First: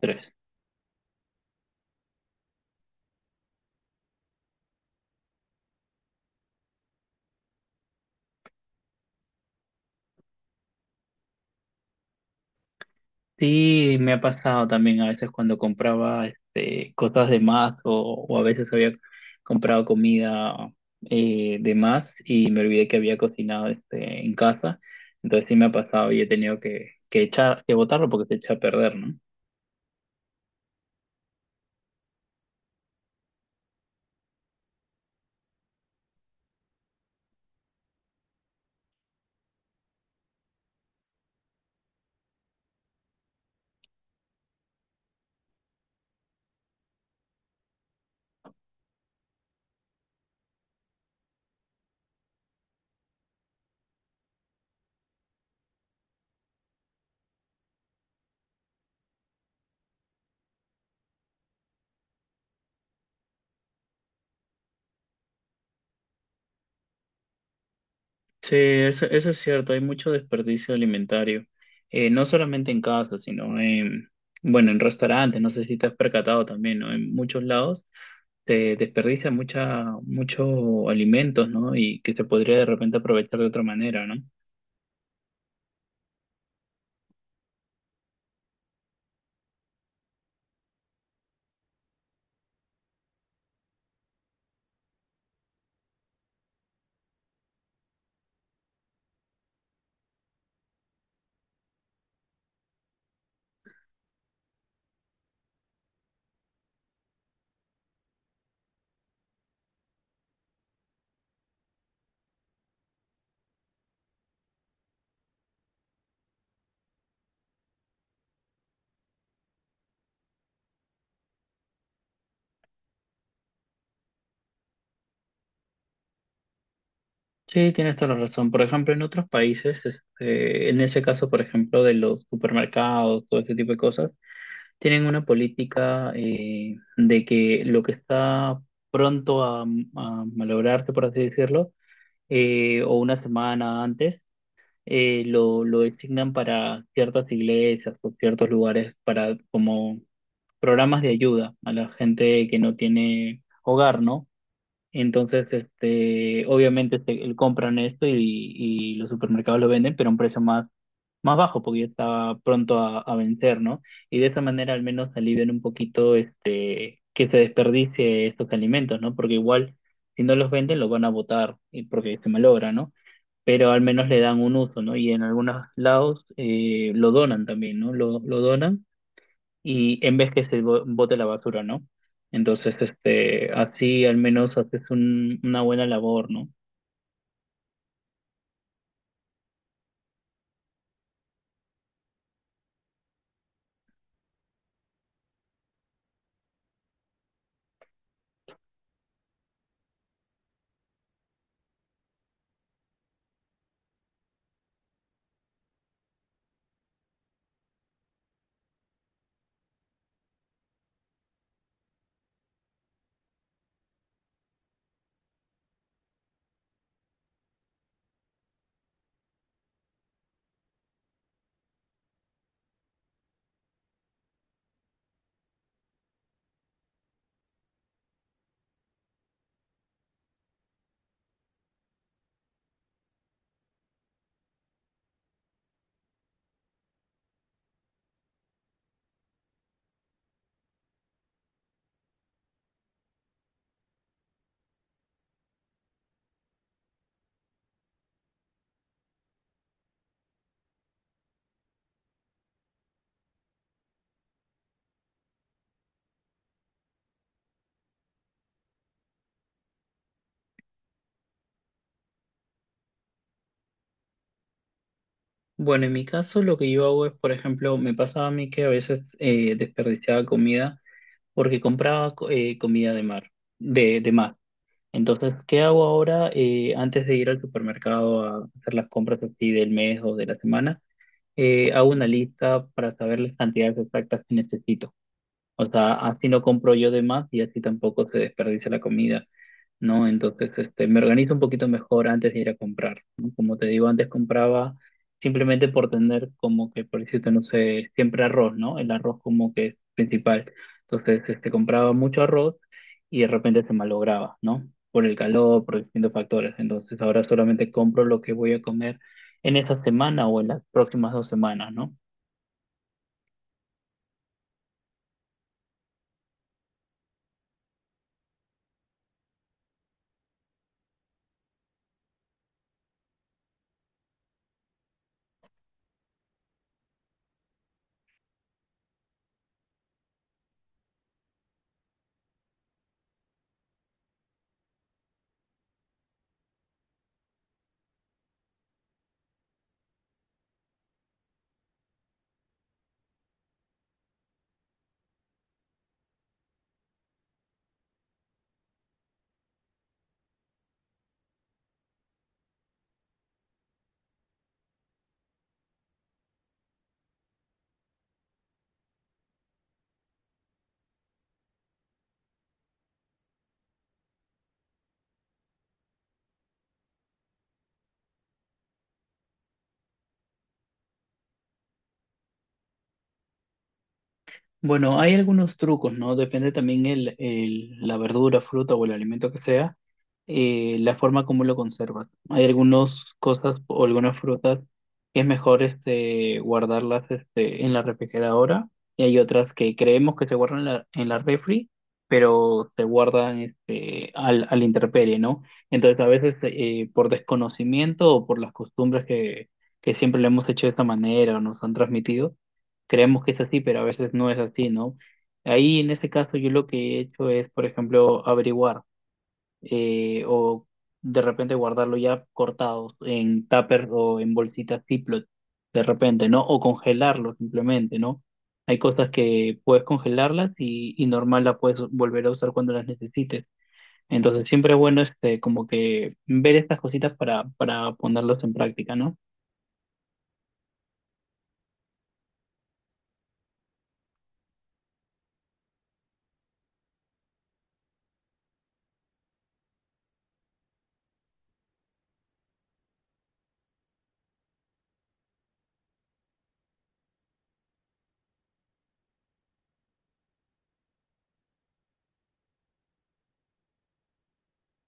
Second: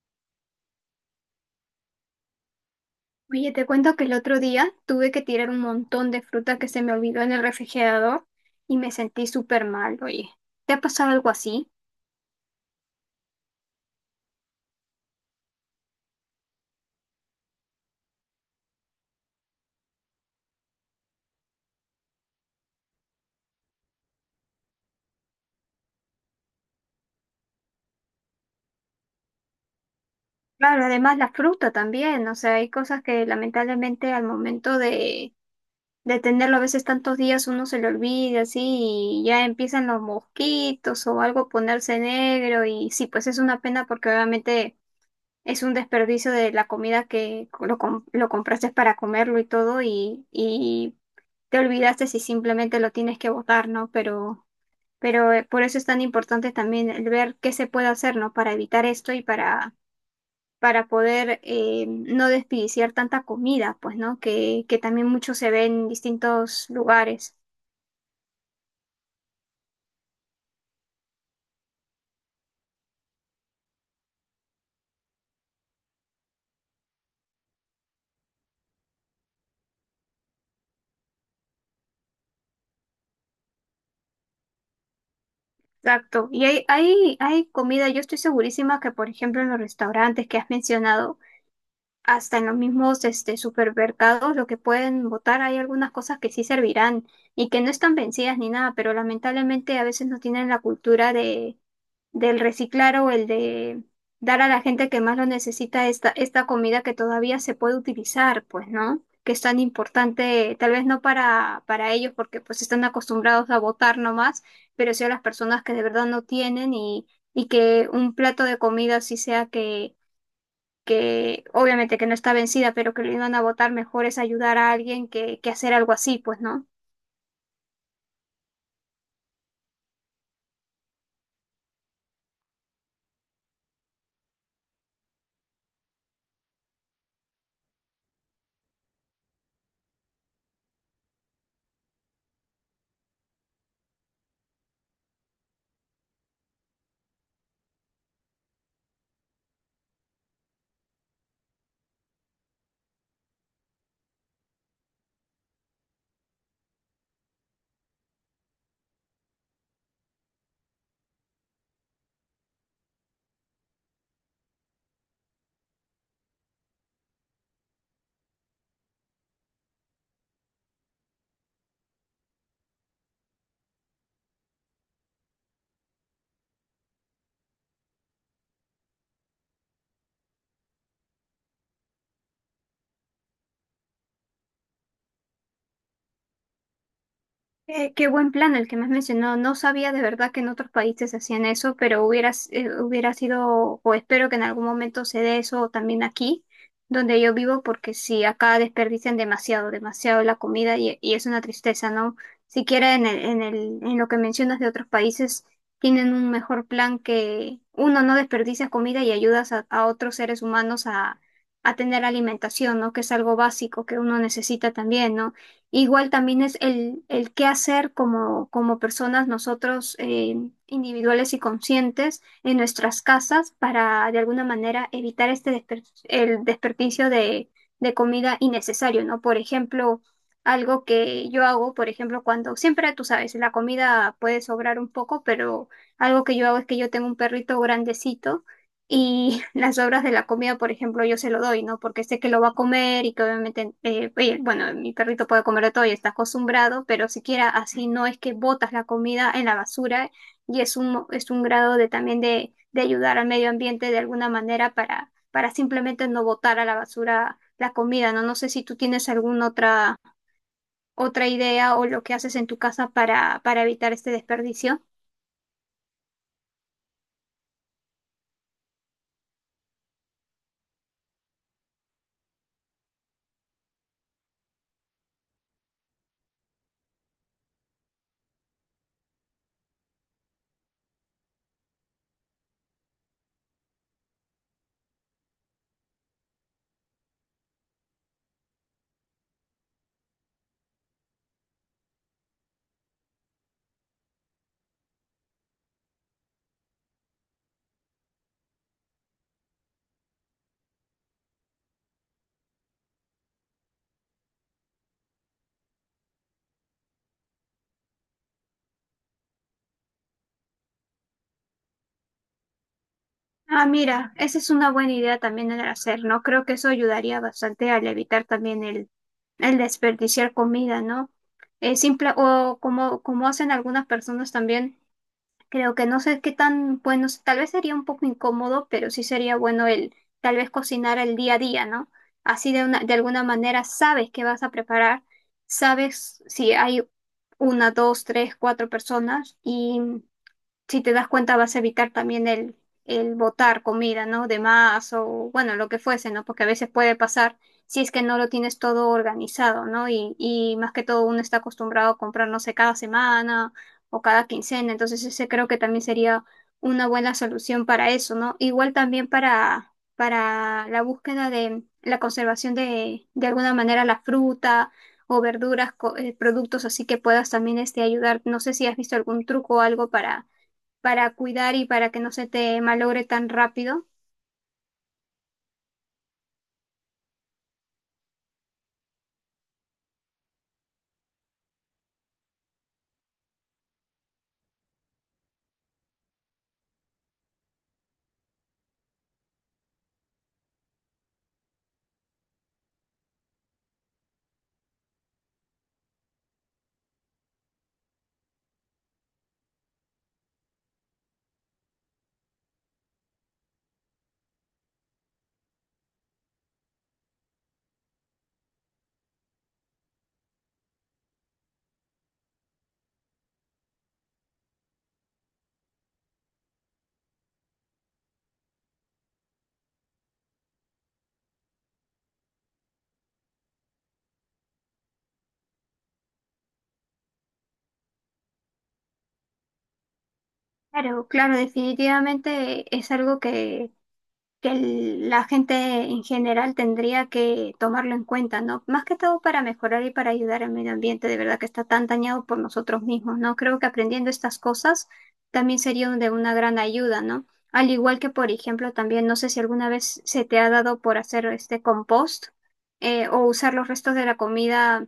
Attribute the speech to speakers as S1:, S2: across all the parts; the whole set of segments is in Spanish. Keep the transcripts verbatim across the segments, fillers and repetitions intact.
S1: Tres.
S2: Oye, te cuento que el otro día tuve que tirar un montón de fruta que se me olvidó en el refrigerador y me sentí súper mal, oye. ¿Te ha pasado algo así?
S1: Sí, me ha pasado también a veces cuando compraba este, cosas de más o, o a veces había comprado comida eh, de más y me olvidé que había cocinado este, en casa. Entonces sí me ha pasado y he tenido que, que echar, que botarlo porque se echa a perder, ¿no?
S2: Claro, además la fruta también, o sea, hay cosas que lamentablemente al momento de, de tenerlo a veces tantos días uno se le olvida así y ya empiezan los mosquitos o algo a ponerse negro y sí, pues es una pena porque obviamente es un desperdicio de la comida que lo, com- lo compraste para comerlo y todo y, y te olvidaste si simplemente lo tienes que botar, ¿no? Pero, pero eh, por eso es tan importante también el ver qué se puede hacer, ¿no? Para evitar esto y para, para poder eh, no desperdiciar tanta comida, pues, ¿no? Que, que también mucho se ve en distintos lugares.
S1: Sí, eso, eso es cierto, hay mucho desperdicio alimentario, eh, no solamente en casa, sino en, bueno, en restaurantes, no sé si te has percatado también, ¿no? En muchos lados se desperdicia mucha, mucho alimentos, ¿no? Y que se podría de repente aprovechar de otra manera, ¿no?
S2: Exacto. Y hay, hay, hay comida, yo estoy segurísima que, por ejemplo, en los restaurantes que has mencionado, hasta en los mismos este, supermercados, lo que pueden votar, hay algunas cosas que sí servirán y que no están vencidas ni nada, pero lamentablemente a veces no tienen la cultura de, del reciclar o el de dar a la gente que más lo necesita esta, esta comida que todavía se puede utilizar, pues, ¿no? Que es tan importante, tal vez no para, para ellos porque pues están acostumbrados a votar nomás, pero sí a las personas que de verdad no tienen y, y que un plato de comida sí sea que que obviamente que no está vencida, pero que lo iban a votar mejor es ayudar a alguien que, que hacer algo así, pues, ¿no?
S1: Sí, tienes toda la razón. Por ejemplo, en otros países, este, en ese caso, por ejemplo, de los supermercados, todo ese tipo de cosas, tienen una política eh, de que lo que está pronto a, a malograrse, por así decirlo, eh, o una semana antes, eh, lo, lo designan para ciertas iglesias o ciertos lugares para como programas de ayuda a la gente que no tiene hogar, ¿no? Entonces, este, obviamente se- el- compran esto y, y los supermercados lo venden, pero a un precio más, más bajo, porque ya estaba pronto a, a vencer, ¿no? Y de esa manera al menos alivian un poquito este, que se desperdicie estos alimentos, ¿no? Porque igual, si no los venden, los van a botar, y porque se malogra, ¿no? Pero al menos le dan un uso, ¿no? Y en algunos lados eh, lo donan también, ¿no? Lo, lo donan y en vez que se bo- bote la basura, ¿no? Entonces, este, así al menos haces un- una buena labor, ¿no?
S2: Eh, qué buen plan el que me has mencionado. No sabía de verdad que en otros países hacían eso, pero hubiera, s- eh, hubiera sido, o espero que en algún momento se dé eso también aquí, donde yo vivo, porque si acá desperdician demasiado, demasiado la comida y, y es una tristeza, ¿no? Siquiera en el, en el, en lo que mencionas de otros países, tienen un mejor plan que uno no desperdicia comida y ayudas a, a otros seres humanos a, a tener alimentación, ¿no? Que es algo básico que uno necesita también, ¿no? Igual también es el, el qué hacer como, como personas nosotros eh, individuales y conscientes en nuestras casas para de alguna manera evitar este desper- el desperdicio de, de comida innecesario, ¿no? Por ejemplo, algo que yo hago, por ejemplo, cuando siempre, tú sabes, la comida puede sobrar un poco, pero algo que yo hago es que yo tengo un perrito grandecito y las obras de la comida, por ejemplo, yo se lo doy, ¿no? Porque sé que lo va a comer y que obviamente, eh, oye, bueno, mi perrito puede comer de todo y está acostumbrado, pero siquiera así no es que botas la comida en la basura y es un, es un grado de también de, de ayudar al medio ambiente de alguna manera para, para simplemente no botar a la basura la comida, ¿no? No sé si tú tienes alguna otra, otra idea o lo que haces en tu casa para, para evitar este desperdicio.
S1: Bueno, en mi caso lo que yo hago es, por ejemplo, me pasaba a mí que a veces eh, desperdiciaba comida porque compraba co- eh, comida de mar, de, de mar. Entonces, ¿qué hago ahora eh, antes de ir al supermercado a hacer las compras así del mes o de la semana? Eh, hago una lista para saber las cantidades exactas que necesito. O sea, así no compro yo de más y así tampoco se desperdicia la comida, ¿no? Entonces, este, me organizo un poquito mejor antes de ir a comprar, ¿no? Como te digo, antes compraba simplemente por tener como que, por decirte, no sé, siempre arroz, ¿no? El arroz como que es principal. Entonces, este, compraba mucho arroz y de repente se malograba, ¿no? Por el calor, por distintos factores. Entonces, ahora solamente compro lo que voy a comer en esta semana o en las próximas dos semanas, ¿no?
S2: Ah, mira, esa es una buena idea también el hacer, ¿no? Creo que eso ayudaría bastante al evitar también el, el desperdiciar comida, ¿no? Eh, simple, o como, como hacen algunas personas también, creo que no sé qué tan bueno, tal vez sería un poco incómodo, pero sí sería bueno el tal vez cocinar el día a día, ¿no? Así de una, de alguna manera sabes qué vas a preparar, sabes si hay una, dos, tres, cuatro personas y si te das cuenta, vas a evitar también el, el botar comida, ¿no? De más o, bueno, lo que fuese, ¿no? Porque a veces puede pasar si es que no lo tienes todo organizado, ¿no? Y, y más que todo uno está acostumbrado a comprar, no sé, cada semana o cada quincena. Entonces, ese creo que también sería una buena solución para eso, ¿no? Igual también para, para la búsqueda de la conservación de, de alguna manera, la fruta o verduras, co- eh, productos así que puedas también este, ayudar. No sé si has visto algún truco o algo para para cuidar y para que no se te malogre tan rápido.
S1: Bueno, hay algunos trucos, ¿no? Depende también el, el- la verdura, fruta o el alimento que sea eh, la forma como lo conservas. ¿No? Hay algunas cosas o algunas frutas que es mejor este, guardarlas este, en la refrigeradora y hay otras que creemos que se guardan en la, en la refri, pero se guardan este, al, al intemperie, ¿no? Entonces a veces eh, por desconocimiento o por las costumbres que, que siempre le hemos hecho de esta manera o nos han transmitido, creemos que es así, pero a veces no es así, ¿no? Ahí en este caso yo lo que he hecho es, por ejemplo, averiguar eh, o de repente guardarlo ya cortado en tupper o en bolsitas Ziploc, de repente, ¿no? O congelarlo simplemente, ¿no? Hay cosas que puedes congelarlas y, y normal las puedes volver a usar cuando las necesites. Entonces siempre es bueno este, como que ver estas cositas para, para ponerlas en práctica, ¿no?
S2: Claro, claro, definitivamente es algo que que el- la gente en general tendría que tomarlo en cuenta, ¿no? Más que todo para mejorar y para ayudar al medio ambiente, de verdad que está tan dañado por nosotros mismos, ¿no? Creo que aprendiendo estas cosas también sería de una gran ayuda, ¿no? Al igual que, por ejemplo, también no sé si alguna vez se te ha dado por hacer este compost eh, o usar los restos de la comida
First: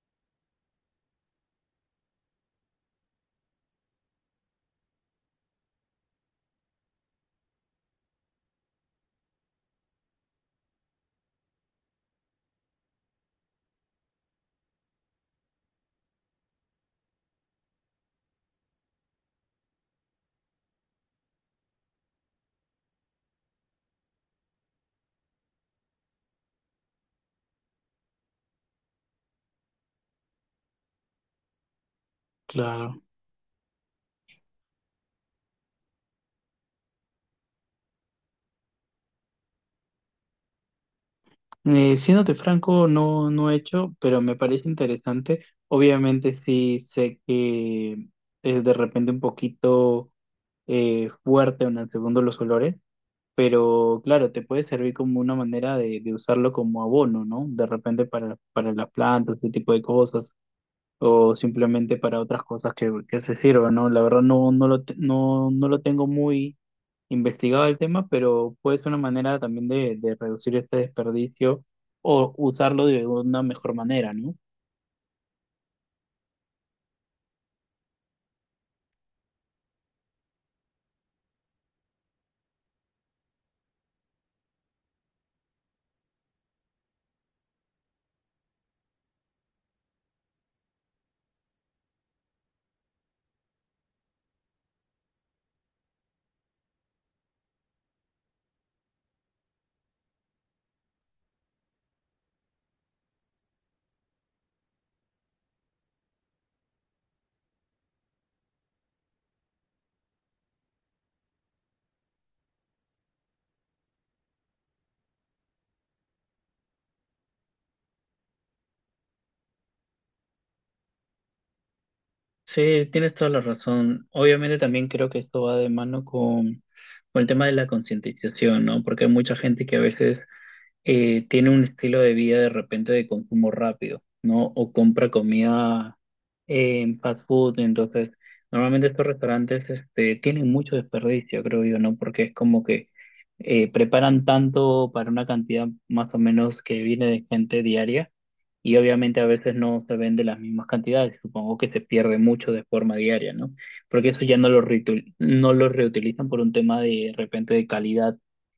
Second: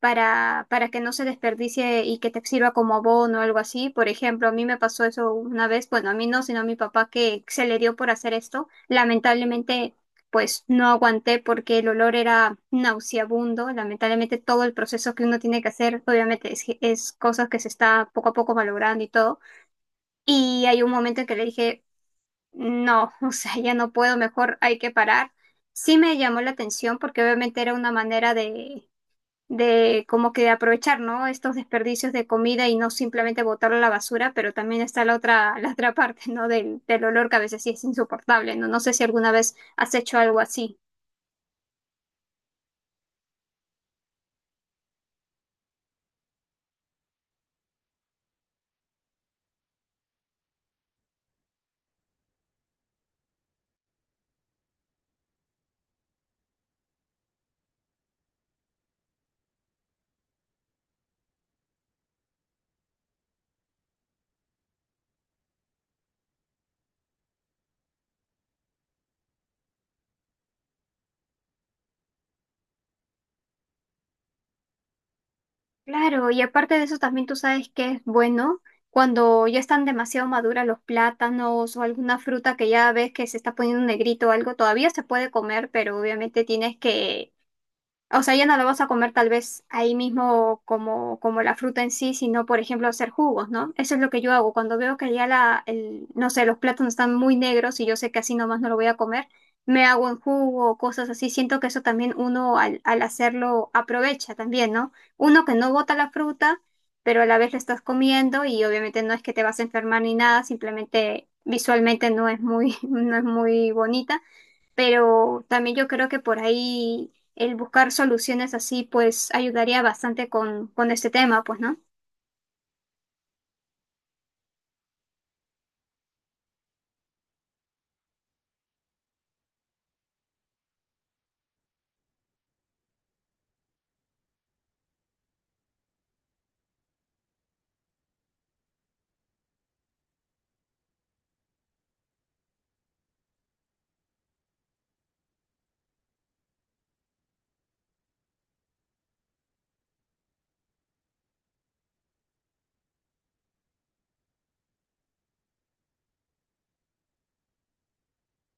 S2: para, para que no se desperdicie y que te sirva como abono o algo así. Por ejemplo, a mí me pasó eso una vez, bueno, a mí no, sino a mi papá que se le dio por hacer esto. Lamentablemente, pues no aguanté porque el olor era nauseabundo. Lamentablemente, todo el proceso que uno tiene que hacer, obviamente, es, es cosas que se está poco a poco valorando y todo. Y hay un momento en que le dije, no, o sea, ya no puedo, mejor hay que parar. Sí me llamó la atención porque obviamente era una manera de de como que aprovechar, ¿no? Estos desperdicios de comida y no
S1: Claro.
S2: simplemente botarlo a la basura, pero también está la otra, la otra parte, ¿no? Del, del olor que a veces sí es insoportable, ¿no? No sé si alguna vez has hecho algo así.
S1: Eh, siéndote franco, no, no he hecho, pero me parece interesante. Obviamente sí sé que es de repente un poquito eh, fuerte en el segundo los olores, pero claro, te puede servir como una manera de, de usarlo como abono, ¿no? De repente para, para las plantas, este tipo de cosas, o simplemente para otras cosas que, que se sirvan, ¿no? La verdad no, no lo, te- no, no lo tengo investigado el tema, pero puede ser una manera también de, de reducir este desperdicio o usarlo de una mejor manera, ¿no?
S2: Claro, y aparte de eso también tú sabes que es bueno cuando ya están demasiado maduras los plátanos o alguna fruta que ya ves que se está poniendo negrito o algo, todavía se puede comer, pero obviamente tienes que, o sea, ya no lo vas a comer tal vez ahí mismo como, como la fruta en sí, sino por ejemplo hacer jugos, ¿no? Eso es lo que yo hago. Cuando veo que ya la, el, no sé, los plátanos están muy negros y yo sé que así nomás no lo voy a comer, me hago en jugo o cosas así. Siento que eso también uno al, al hacerlo aprovecha también, ¿no? Uno que no bota la fruta, pero a la vez la estás comiendo y obviamente no es que te vas a enfermar ni nada, simplemente visualmente no es muy, no es muy bonita, pero también yo creo que por ahí el buscar soluciones así pues ayudaría bastante con, con este tema, pues, ¿no?
S1: Sí, tienes toda la razón. Obviamente también creo que esto va de mano con, con el tema de la concientización, ¿no? Porque hay mucha gente que a veces eh, tiene un estilo de vida de repente de consumo rápido, ¿no? O compra comida eh, en fast food. Entonces, normalmente estos restaurantes este, tienen mucho desperdicio, creo yo, ¿no? Porque es como que eh, preparan tanto para una cantidad más o menos que viene de gente diaria y obviamente a veces no se vende las mismas cantidades. Supongo que se pierde mucho de forma diaria, ¿no? Porque eso ya no lo, reitu- no lo reutilizan por un tema de, de repente de calidad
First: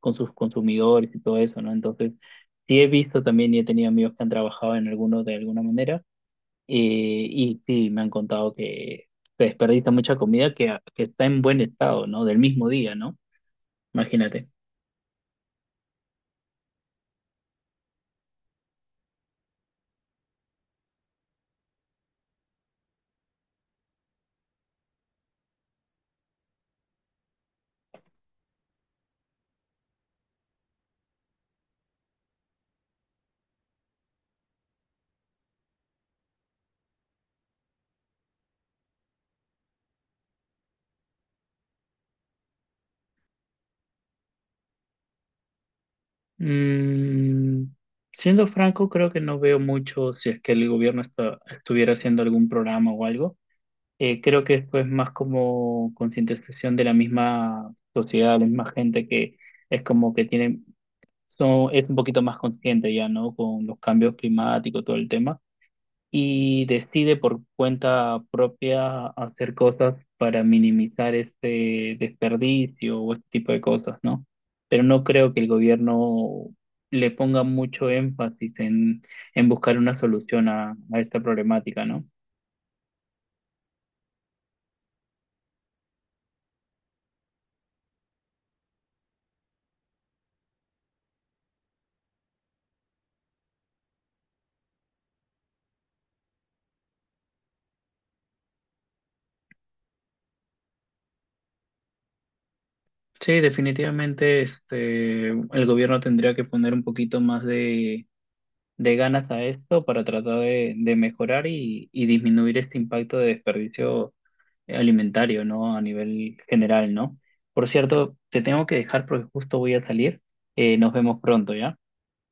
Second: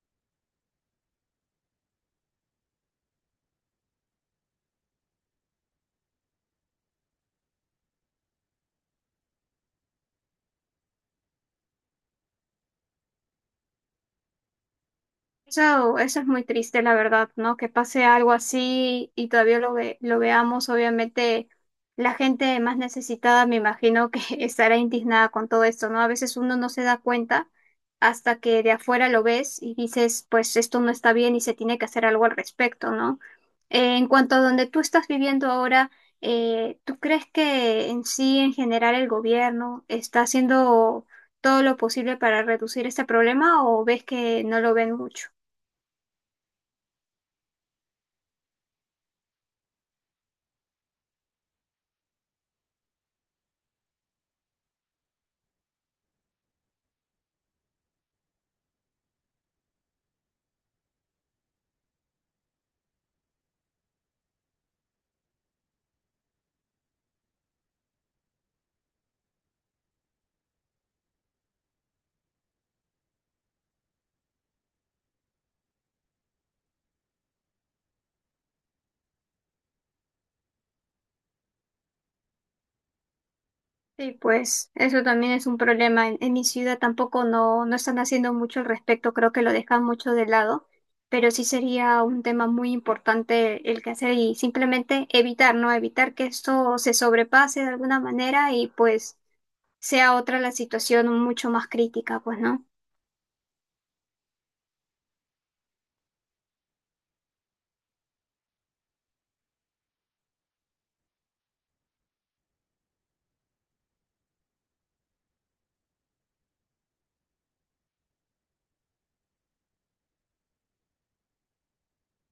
S1: con sus consumidores y todo eso, ¿no? Entonces, sí he visto también y he tenido amigos que han trabajado en alguno de alguna manera eh, y sí, me han contado que se desperdicia mucha comida que, que está en buen estado, ¿no? Del mismo día, ¿no? Imagínate.
S2: Eso, eso es muy triste, la verdad, ¿no? Que pase algo así y todavía lo ve, lo veamos. Obviamente, la gente más necesitada, me imagino que estará indignada con todo esto, ¿no? A veces uno no se da cuenta hasta que de afuera lo ves y dices, pues esto no está bien y se tiene que hacer algo al respecto, ¿no? Eh, en cuanto a donde tú estás viviendo ahora, eh, ¿tú crees que en sí, en general, el gobierno está haciendo todo lo posible para reducir este problema o ves que no lo ven mucho?
S1: Mm, siendo franco, creo que no veo mucho si es que el gobierno está- estuviera haciendo algún programa o algo. Eh, creo que esto es más como concientización de la misma sociedad, la misma gente que es como que tiene son, es un poquito más consciente ya, ¿no? Con los cambios climáticos, todo el tema, y decide por cuenta propia hacer cosas para minimizar este desperdicio o este tipo de cosas, ¿no? Pero no creo que el gobierno le ponga mucho énfasis en, en buscar una solución a, a esta problemática, ¿no?
S2: Sí, pues eso también es un problema. En, en mi ciudad tampoco no, no están haciendo mucho al respecto, creo que lo dejan mucho de lado, pero sí sería un tema muy importante el que hacer y simplemente evitar, ¿no? Evitar que esto se sobrepase de alguna manera y pues sea otra la situación mucho más crítica, pues, ¿no?
S1: Sí, definitivamente este, el gobierno tendría que poner un poquito más de de ganas a esto para tratar de, de mejorar y, y disminuir este impacto de desperdicio alimentario, ¿no? A nivel general, ¿no? Por cierto, te tengo que dejar porque justo voy a salir. Eh, nos vemos pronto, ¿ya?